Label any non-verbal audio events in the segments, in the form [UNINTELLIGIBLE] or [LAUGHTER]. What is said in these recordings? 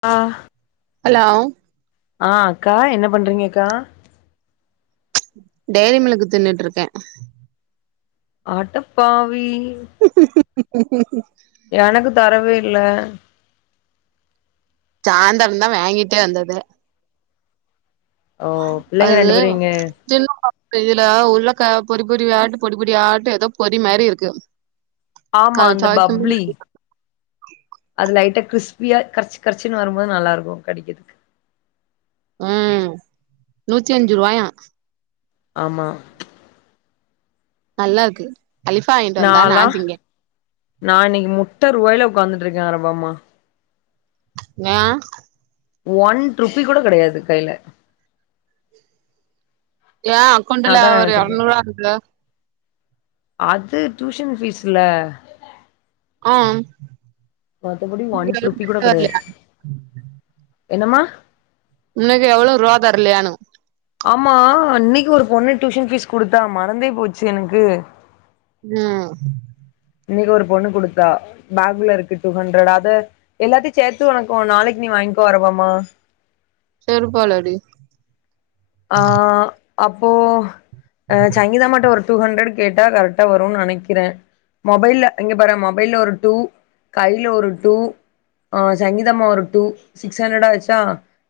ஆ hello ஆ அக்கா என்ன பண்றீங்க அக்கா டைரி மில்க் தின்ட்டு இருக்கே ஆடப்பாவி எனக்கு தரவே இல்ல சாந்தம் தா வாங்கிட்டே வந்தது ஓ பிள்ளைங்க அது ரெண்டு பேரு இங்க தின்ன கூடா இதுல உள்ளகா பொறி பொறியா ஆட்டு பொடி பொடியா ஆட்டு ஏதோ பொறி மாரி இருக்கு ஆமா அது அந்த பப்ளி சுவைக்கும்போது அது லைட்டா கிறிஸ்பியா கரிச்சி கரிச்சின்னு வரும்போது நல்லா இருக்கு கடிக்கறதுக்கு ம் நூத்தி அஞ்சு ரூவாயா ஆமா நல்லா இருக்கு அலிஃபா வாங்கிட்டு வந்தா நா நாளா திங்க நா இன்னைக்கு முட்ட ரூவாயில உக்காந்துட்ருக்கே அரபம்மா ஏ ஒன் ருப்பீ கூட கெடையாது கைல ஏ நா அக்கௌண்டல அதா ஒரு நெனச்சிருக்கே எரநூரூவா இருக்கு அது டியூஷன் ஃபீஸ்ல ஆம் மத்தபடி ஒன்ருபி கூட கெடையாது வரலையா என்னம்மா உன்னக்கு எவ்ளவு ரூவா தரலையானு ஆமா அன்னைக்கு ஒரு பொண்ணு டியூஷன் ஃபீஸ் குடுத்தா மறந்தே போச்சு எனக்கு ம் இன்னைக்கு ஒரு பொண்ணு குடுத்தா பேக்ல இருக்கு டூ ஹண்ட்ரட் அது எல்லாத்தையு சேத்து ஒனக்கு நாளைக்கு நீ வாங்கிக்கோ அரபம்மா செருப்பால அடி ஆ அப்போ அ சங்கிதமாட்ட ஒரு டூ ஹண்ட்ரட் கேட்டா கரெக்ட் டா வருன்னு நெனைக்கிறே மொபைல்ல இங்க பாற மொபைல்ல ஒரு டூ கையில ஒரு டூ ஆ சங்கீதம்மா ஒரு டூ சிக்ஸ் ஹண்ட்ரடாச்சா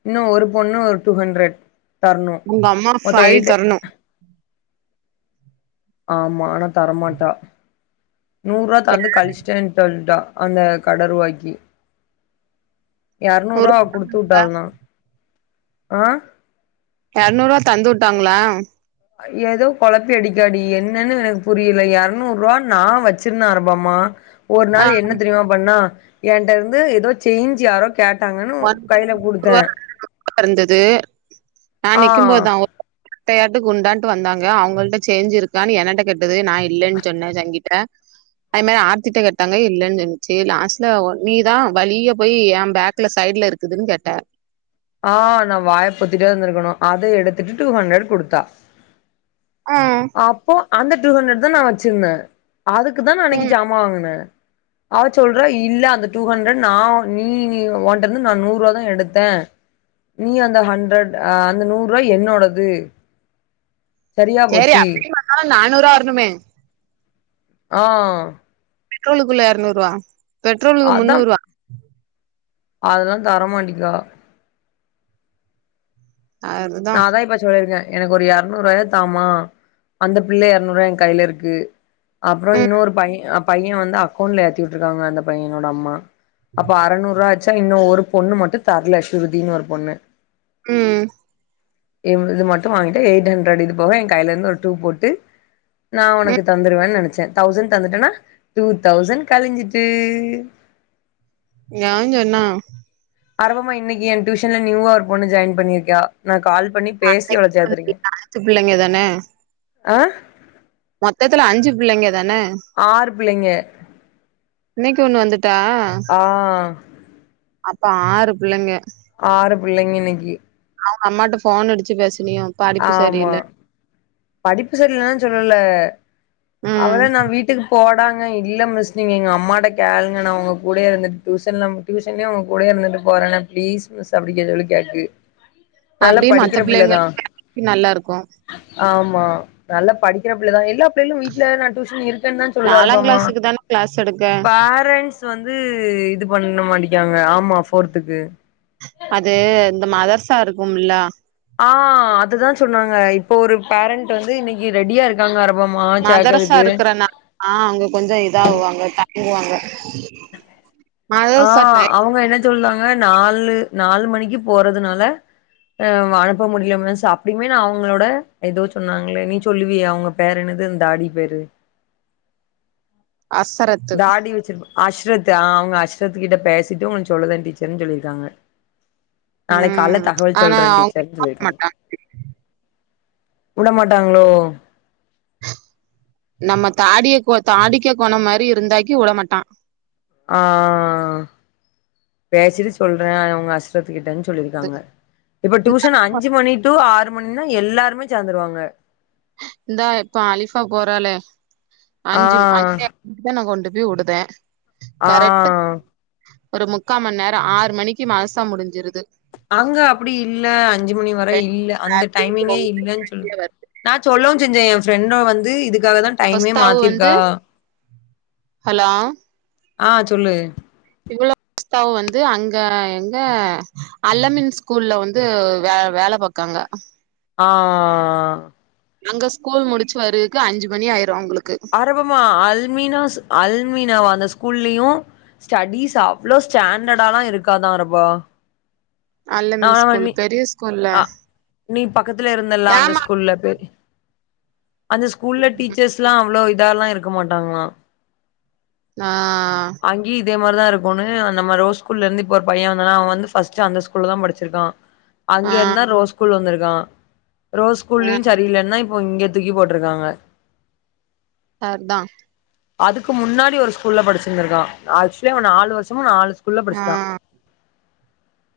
இன்னு ஒரு பொண்ணு ஒரு டூ ஹண்ட்ரட் தரணு உங்கம்மா மொத்த ஃபை எயிட் தரணு ஆமா ஆனா தரமாட்டா நூரூவா தந்து கழிச்சிட்டே சொல்ட்டா அந்த கடரூவாய்க்கி எரநூறு எரநூரூவா குடுத்து விட்டாள்னா ஆ எரநூரூவா தந்து விட்டாங்களா ஏதோ கொழப்பி அடிக்காடி என்னன்னு எனக்கு புரியல எரநூரூபா நா வச்சிருந்தே அரபாமா ஒரு ஆ நாள் என்ன தெரியுமா பண்ணா என்கிட்ட இருந்து ஏதோ சேஞ்சு யாரோ கேட்டாங்கன்னு ஒன்ல கையில மு [UNINTELLIGIBLE] குடுத்தே ரூபா இருந்தது நா ஆ நிக்கும்போதா கட்டையாட்டு குண்டான்ட்டு வந்தாங்க அவங்கள்ட சேஞ்ச் இருக்கான்னு என்னட்ட கேட்டது நா இல்லைன்னு சொன்னே சங்கிட்ட அது மாரி ஆர்த்திட்ட கட்டாங்க இல்லன்னு சொன்னிச்சு லாஸ்ட்ல நீதா வழியே போய் ஏ பேக் ல சைட்ல இருக்குதுன்னு கேட்ட ஆ நா வாய பொத்திட்டே இருந்திருக்கணு அத எடுத்துட்டு டூ ஹண்ட்ரட் குடுத்தா ஆ அப்போ அந்த டூ ஹண்ட்ரட் தா நா வச்சிருந்தே அதுக்கு தா நா அன்னைக்கு ஜாமா வாங்குனே அவ சொல்றா இல்ல அந்த டூ ஹண்ட்ரட் நா நீ நீ ஓண்ட இருந்து நா நூரூவா தா எடுத்தே நீ அந்த ஹண்ட்ரட் ஆ அந்த நூரூவா என்னோடது சரியா சரி போச்சு அப்டி பாத்தாலு நானூரூவா வரணுமே ஆ பெட்ரோலுக்குள்ள எரநூரூபா பெட்ரோலுக்கு முன்னூருவா அதுல்லா தரமாட்டிக்கா அதுதா நா அதா இப்ப சொல்லியிருக்கே எனக்கு ஒரு எரநூரூவாய தாம்மா அந்த பிள்ளைைய எரநூரூவாய ஏ கையில இருக்கு அப்பறோ ம் இன்னொரு பைய பைய வந்து அக்கௌண்ட்ல ஏத்தி விட்ருக்காங்க அந்த பையனோட அம்மா அப்ப அறநூரூவாச்சா இன்னு ஒரு பொண்ணு மட்டு தரல ஸ்ருதின்னு ஒரு பொண்ணு ம் இ இது மட்டு வாங்கிட்டு எயிட் ஹண்ரட் இது போக எ கையிலிருந்து ஒரு டூ போட்டு நா உனக்கு ம் தந்துருவன் நனைச்சே தௌசண்ட் தந்துட்டனா டூ தௌசண்ட் கழிஞ்சிட்டு யாவ்ஞ்சொன்னா அரவமா இன்னிக்கு என் டியூஷன்ல நியூவா ஓரு பொண்ணு ஜாயின் பண்ணிருக்கா நா கால் பண்ணி பேசி இன்னைக்கு அவள ஒண்ணு சேத்திருக்கே இல்ல, அஞ்சு பிள்ளைங்க தான ஆ மொத்தத்துல அஞ்சு பிள்ளைங்க தான ஆறு பிள்ளைங்க இன்னைக்கு ஒண்ணு வந்துட்டா ஆ அப்ப ஆறு புள்ளைங்க ஆறு புள்ளைங்க இன்னைக்கி அவுங்க அம்மாட்ட ஃபோன் அடிச்சு பேசனியோ படிப்பு சரி ஆமா இல்ல படிப்பு சரியில்லலா சொல்லல ம் அவளே நா வீட்டுக் போடாங்க இல்ல மிஸ் நீங்க எங்க அம்மாட்ட கேளுங்க நா உங்க கூடயே இருந்துட்டு டியூசன்லாம் டியூஷன்லே உங்க கூடே இருந்துட்டு போறனே பிளீஸ் மிஸ் அப்டி கே சொல்லி கேக்கு நல்லா படிக்கிற பிள்ளதா ன் நல்லா இருக்கு ஆமா நல்லா படிக்கிற பிள்ளதா எல்லா பிள்ளைகளு வீட்ல நா டியூஷன் இருக் கன்தா சொல்லு நாலாங் அருபாமா கிளாஸுக்கு தான கிளாஸ் எடுக்க பாரண்ட்ஸ் இது வந்து இது பண்ண மாட்டிக்காங்க ஆமா ஃபோர்த்துக்கு அது இந்த மதர்சா இருக்கும்லா ஆ அதுதா சொன்னாங்க இப்போ ஒரு பேரண்ட் வந்து இன்னிக் க் ரெடியா இருக்காங்க அரபமா மதரசா சேக்கறுக்கு இருக்கறனா ஆ அங்க கொஞ்ச இதா ஆவாங்க தா குவாங்க ஆ அவுங்க என்ன சொல்தாங்க நாலு நாலு மணிக்கு போறதுனால அ அவ அனுப்ப முடில மிஸ் அப்டியுமே நா அவுங்களோட எதோ சொன்னாங்களே நீ சொல்லுவியே அவுங்க பேரு என்னது இந்தாடி பேரு அசரத் தாடி வச்சிருப் அஷ்ரத்து அ அவுங்க அஷ்ரத்து கிட்ட பேசிட்டு உங்களுக்கு சொல்லுதே டீச்சர்ன் சொல்லியிருக்காங்க நாளைக்கால ம் தகவல் ஆனா சொல்ற டீச்சர்ன்னு அவங்க சொல்லியிருக்காங்க மாட்டா உடமாட்டாங்களோ நம்ம தாடிய கோ தாடிக்க கொனோ மாரி இருந்தாக்கி உட மாட்டா ஆ ஆ ஆ பேசிட்டு சொல்ற உங்க அஸ் ரத்துக்கிட்டன் அது சொல்லிருக்காங்க இப்ப டியூஷன் அஞ்சு மணி டூ ஆறு மணின்னா எல்லாருமே சேந்துருவாங்க இந்தா இப்ப அலிஃபா போறாளே ஆ அஞ்சும் அஞ்ச மணிக்குதா நா கொண்டு போய் உடுதே ஆ கரெட்டா ஒரு முக்கா மன் நேரோ ஆறு மணிக்கு மவ்சா முடிஞ்சிருது அங்க அப்டி இல்ல அஞ்சு மணி ரெ வர இல்ல அந்த அப்படின்னு டைமிங்கே இல்லன் சொல் சொல்லிட்டு நா சொல்லவு செஞ்சே எ ஃப்ரெண்டு வந்து இதுக்காக தா டைமே ஒஸ்தாவு வந்து மாத்திருக்கா ஹலோ ஆ சொல்லு இவளோ அக்காவு வந்து அங்க எங்க அல்லமின் ஸ்கூல்ல வந்து வே வேல பாக்காங்க ஆ ஆ ஆ ஆ ஆ அங்க ஸ்கூல் முடிச்சு வருக்கு அஞ்சு மணி ஆயிரு அவுங்குளுக்கு அரபமா அல்மீனாஸ் அல்மீனாவா அந்த ஸ்கூல்லயு ஸ்டடிஸ் அவ்ளோ ஸ்டாண்டர்டாலா இருக்காதா அரபா அல்லமின் ஆமா ஸ்கூல் நீ பெரிய ஸ்கூல்ல ஆ நீ பக்கத்துல இருந்தல்ல அந்த ஏமா ஸ்கூ ஸ்கூல்ல பேய் அந்த ஸ்கூல்ல டீச்சர்ஸ்லா அவ்ளோ இதால்லா இருக்க மாட்டாங்ளா நா அங்கேயு இதே மாரிதா இருக்குனு நம்ம ரோ ஸ்கூல இருந்து இப்ப ஒரு பைய வந்தான அவ வந்து ஃபஸ்ட்டு அந்த ஸ் ஸ்கூல்ல தா படிச்சிருக்கா அங்க ஆ இருந்தா ரோ ஸ்கூல் வந்திருக்கா ஆ ரோஸ்கூல்லயு சரியில்லன் தா இப்போ இங்க தூக்கி போட்ருக்காங்க சர் தா அதுக்கு முன்னாடி ஒரு ஸ்கூல்ல படிச்சிருந்திருக்கா ஆக்சுவலி நாலு வருஷமு நாலு ஸ்கூ ம்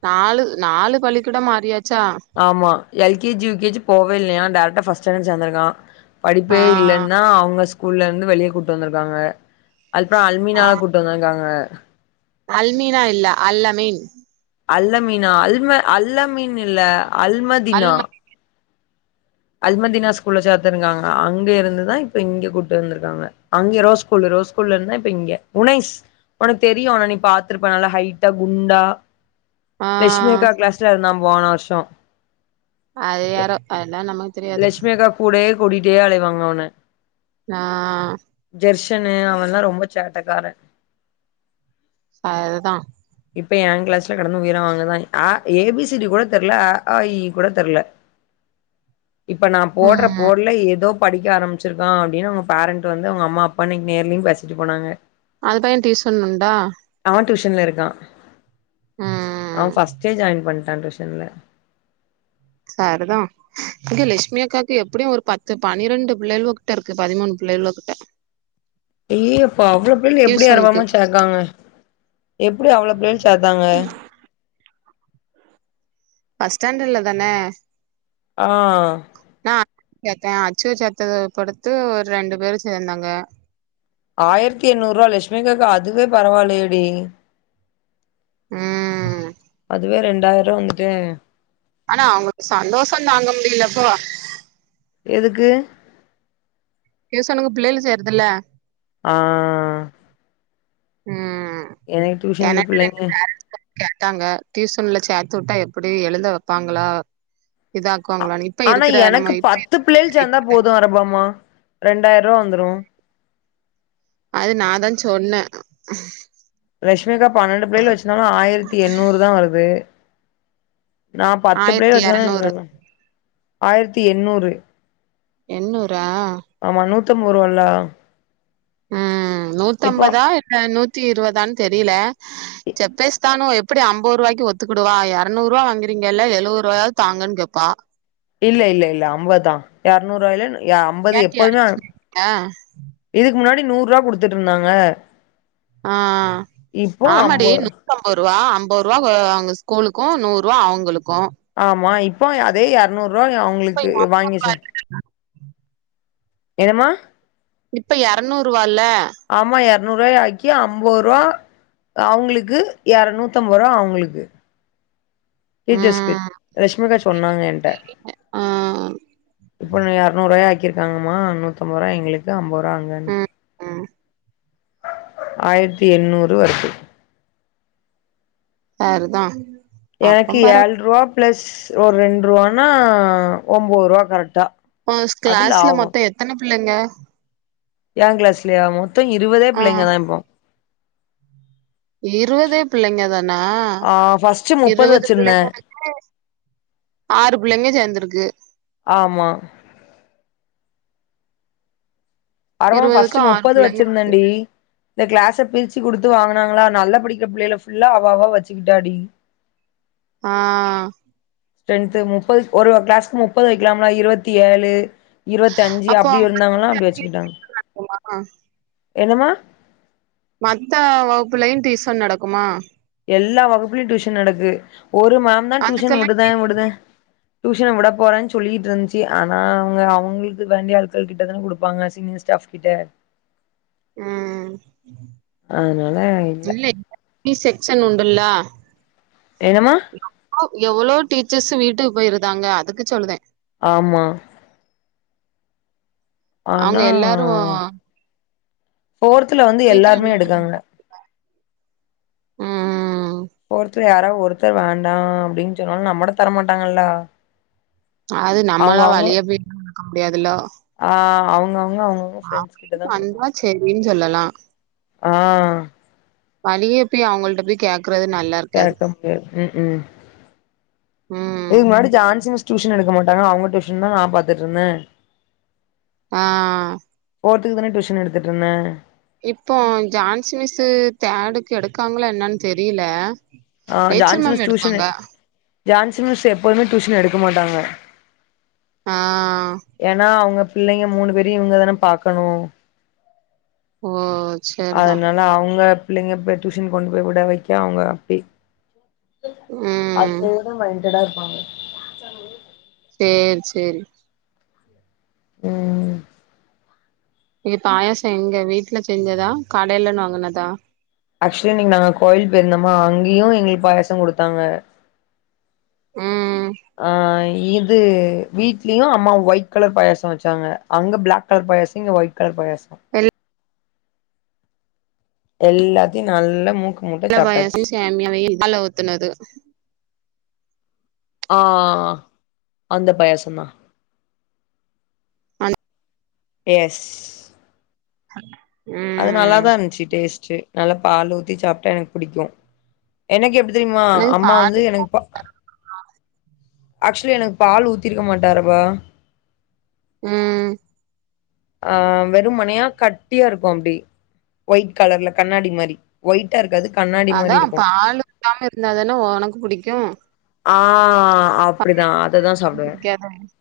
நாலு நாலு பள்ளி கூடொ மாறியாச்சா ஆமா எல்கேஜி யுகேஜி போவே இல்லையா டைரக்டா ஃபஸ்ட ஸ்டாண்டட் சேந்துருக்கா ஆ படிப்பே இல்லைன்னா அவங்க ஸ்கூல்ல இருந்து வெளியே கூட்டிட்டு வந்திருக்காங்க அதுப்புற அல்மீனா ஆ கூட் ட்டு வந்திருக்காங்க அல்மீனா இல்ல அல் அமீன் அல்லமீனா அல்ம அல்லமீன் இல்ல அல்மதீனா அல்ம அதுமதினா ஸ்கூல்ல சேத்திருக்காங்க அங்க இருந்துதா இப்ப இங்க கூட்டு வந்துருக்காங்க அங்க ரோ ஸ்கூல்ல ரோஸ் உள்ள இருந்தா இப்ப இங்க உனைஸ் ஒனக்கு தெரியு அவன நீ பாத்துருப்ப நல்லா ஹைட்டா குண்டா ஆ லக்ஷ்மி அக்கா கிளாஸ்ல இருந்தா போன வருஷோ அது யாரோ அதெல்லா நமக் லஷ்மி அக்கா கூடயே கூட்டிட்டே அலைவாங்க அவன நா ஜெர்ஷனு அவன்லா ரொம்ப சேட்டக்கார அதுதா இப்ப எ கிளாஸ்ல கடந்து உயிரவாங்கதா அ ஏபிசிடி கூட தெரில அ ஆ இ கூட தெரில இப்ப நா போடுற ம் போடுல ஏதோப் படிக்க ஆம்பிச்சிருக்கா அப்டின்னு அங்க பேரண்ட் வந்து அவங்க அம்மா அப்பா இன்னைக்கு நேர்லேயு பேசிட்டு போனாங்க அது பயன் டியூசன்னுன்டா அவ டியூஷன்ல இருக்கா ம் அவ ஃபஸ்ட்டே ஜாயின் பண்ணிட்டா டியூஷன்ல சர்தா இங்க லெஷ்மி அக்காக்கு எப்டியு ஒரு பத்து பனிரண்டு பிள்ளைள்வோகிட்ட இருக்கு பதிமூணு பிள்ளைள்வோகிட்ட ஏ அப்பா அவ்ளோ பிள்ளைள் எப்டி டியூசனுக்கு அரவாம சேக்காங்க எப்டி அவ்ளோ பிள்ளைள் சேத்தாங்க பஸ் ஸ்டாண்ட்ர்ல தான ஆ நா சேர்த்தே அச்சுவ சேர்த்தது பொடுத்து ஒரு ரெண்டு பேரு சேந்தாங்க ஆயிரத்தி எண்ணூறு ரூபா லஷ்மிகாக்கு அதுவே பரவாயில்லையேடி ம் அதுவே ரெண்டாயிரூவா வந்துட்டே ஆனா அவங்களுக்கு சந்தோஷ தாங்க முடியலப்பா எதுக்கு டியூசனுக்கு பிள்ளைல சேருதுள்ள ஆ ம் எனக்கு டியூஷனுக்கு எனக்கு ரெண்டு பிள்ளைங்க பேரண்ட்ஸ் கேட்டாங்க டியூசன்ல சேத்து வுட்டா எப்டி எழுத வப்பாங்களா? ஆ ஆனா நம்ம எனக்கு பத்து பிளைகள் சேந்தா இப்ப போது அரபமா ரெண்டாயிருவா வந்துரு அது நாதா சொன்ன ரஷ்மிகா பன்னெண்டு பிள்ளைல வச்சுனாலும் ஆயிரத்தி எண்ணூறு தா வருது நா பத்து பேர் ஆயிரத்தி வச்சாலு எரநூறு எனக் ஆயிரத்தி எண்ணூறு எண்ணூரா? ஆமா நூத்தம்பது ரூவல்ல ம் நூத்தம்பதா இல்ல நூத்தி இருவதான்னு தெரியல செப்பேஸ் தானு எப்டி அம்பதுருவாய்க்கு ஒத்துக்குடுவா எரநூறுவா வாங்குரிங்கல்ல எழுவது ரூவாயாவது தாங்கன் கேப்பா இல்ல இல்ல இல்ல அம்பதா எரநூறு ரூவாய்ல அம்பது கேட்டியால்ல எப்போதுமே இதுக்கு முன்னாடி நூர்ருவா குடுத்துட்டு இருந்தாங்க ஆ இப்போ ஆமாடி அம்பது ம்பதுருவா அம்பருவா அவங்க ஸ்கூலுக்கு நூறு ருவா அவங்களுக்கு ஆமா இப்போ அதே எரநூர்ருவா அவங்களுக்கு வாங்கிச்சே என்னம்மா இப்ப எரநூருவால ஆமா எரநூர்ருவாய் ஆக்கி அம்பருவா அவங்களுக்கு எரணுத்தம்பருவா அவங்களுக்கு டீச்சர்ஸ்கு ம் ரஷ்மிகா சொன்னாங்க ஏன்ட ஆ இப்போ எரநூருவாய் ஆக்கிருக்காங்கம்மா நூத்தம்பது ருவாய் எங்களுக்கு அம்பது ருவா அங்கன்னு ம் ம் ஆயிரத்தி எண்ணூறு வா இருக்கு பேர்ருதா எனக்கு ஏழ்ரூவா பிளஸ் ஒரு ரெண்டுரூவானா ஒம்போதுருவா கரெட்டா ஓஷ் கிளாஸ்ல மொத்தோ எத்தன பிள்ளைங்க ஏ கிளாஸ்லயா மொத்தோ இருவதே ஆ பிள்ளைங்க தா எமோ இருவதே பிள்ளைங்க தானா ஆ ஃபர்ஸ்ட் முப்பது இருவது வச்சிருந்தே பிள்ளைங்களுக்கு ஆறு புள்ளைங்க சேந்துருக்கு ஆமா அரவோ இருவதுக்கு ஃபஸ்ட்டு ஆறு முப்பது பிள்ளைங்க வச்சிருந்தே டீ இந்த கிளாஸ பிரிச்சு குடுத்து வாங்கனாங்களா நல்லா படிக்கிற பிள்ளைல ஃபுல்லா அவவா வச்சுக்கிட்டாடி ஆ ஸ்ட்ரென்த்து முப்பது ஒரு கிளாஸ்கு முப்பது வைக்லாம்ல இருவத்தி ஏழு இருவத்தி அஞ்சு அப்டி இருந்தாங்களா அப்டி வச்சுக்கிட்டாங்க ம் ஆமா என்னம்மா மத்த வகுப்புலையு டீஸ்சன் நடக்குமா எல்லா வகுப்புலயும் டியூஷன் நடக்கு ஒரு மேம்தா டியூஷன் அதுக்கெல்லா விடுதே விடுதே டியூஷன விட போறேன்னு சொல்லிட்டு இருந்துச்சு ஆனா அவங்க அவங்களுக்கு வேண்டிய ஆட்கள் கிட்டதா கொடுப்பாங்க சீனியர் ஸ்டாப் கிட்ட ம் இல்ல தனி செக்க்ஷென் உன்டுல்லா என்னம்மா எவளோ எவளோ டீச்சர்ஸ்சு வீட்டுக்கு போயிருந்தாங்க அதுக்கு சொல்லுதே ஆமா அவங்க ஆனா எல்லாரு போர்துல வந்து சீக்கிர எல்லாருமே வீட்டுக்கு எடுக்காங்க ம் ஒருத்தர் யாராவ ஒருத்தர் வேண்டாம் அப்டின்னு சொன்னாலும் நம்மட்ட தரமாட்டாங்கல்லா அது நம்மளா வழிய போய் நடக்க முடியாதுல ஆஹ் அவ்ங்கவுங்க அவங்க மோ ஃப்ரெண்ட்ஸ் கிட்ட தா கொடுப்பாங்க வந்தா செரின்னு சொல்லலா ஆஹ் வழிய போய் அவங்கள்ட போய் கேகறது நல்லா இருக்காது கேட்டா முடியாது உக்குஉஇதுக் ம் முன்னாடி ஜான்சி மிஸ் டியூஷன் எடுக்க மாட்டாங்க அவங்க டியூன் தா நா பாத்துட்டுருந்தே ஆஹ் ஃபோர்த்துக்கு தானே டியூஷன் எடுத்துட்டுருந்தே இப்போ ஜான்ஸ்மிஸ்ஸு தேடுக்கு எடுக்காங்களா என்னான்னு தெரியல ஆஹ் ரேச்சல் ஜான்சி மிஸ் மேம் டியூசனு எடுப்பாங்க ஜான்சி மிஸ் எப்பவுமே டியூஷன் எடுக்க மாட்டாங்க ஆ ஏனா அவங்க பிள்ளைங்க மூணு பேரையு இவங்கதானே பாக்கணு ஓ சேரிதா அதனால அவங்க பிள்ளைங்க போய் டியூஷன் கொண்டு போய் விட வைக்க அவங்க அப்பி ம் அதுலயேதா மைண்டட்டா இருப்பாங்க சேரி சேரி உம் சேரி பாயச எங்க வீட்டுல செஞ்சதா கடையிலன்னு வாங்குனதா ஆக்சுலி இன்னைக்கு நாங்க கோயில் பேருந்தோமா அங்கேயு எங்களுக்கு பாயசம் குடுத்தாங்க ம் ஆஹ் இது வீட்லயு அம்மா ஒயிட் கலர் பாயசம் வச்சாங்க அங்க பிளாக் கலர் பாயாச இங்க ஒயிட் கலர் பாயாசம் வெள்ள எல்லாத்தையு நல்ல மூக் எல்லா பாயாசயு சேமியாவையு பாலு ஊத்துனது ஆஹ அந்த பாயச தா ஆன எஸ் அது ம் நல்லாதா இருந்துச்சி டேஸ்ட்டு நல்லா பால் ஊத்தி சாப்ட்டா எனக்கு புடிக்கும் எனக்கு எப்டி தெரிமா எனக்கு அம்மா பால் வந்து எனக்கு பா ஆக்சுலி எனக்கு பால் ஊத்திருக்க மாட்டாருபா ம் ஆஹ் வெறும்மனையா கட்டியா இருக்கு அப்டி ஒயிட் கலர்ல கண்ணாடி மாரி ஒயிட்டா இருக்காது கண்ணா அதா பாலு ஊத்தாம இருந்தாதானே உனக்கு புடிக்கு ஆஹ் அப்டிதா அததா சாப்டுவே [UNINTELLIGIBLE]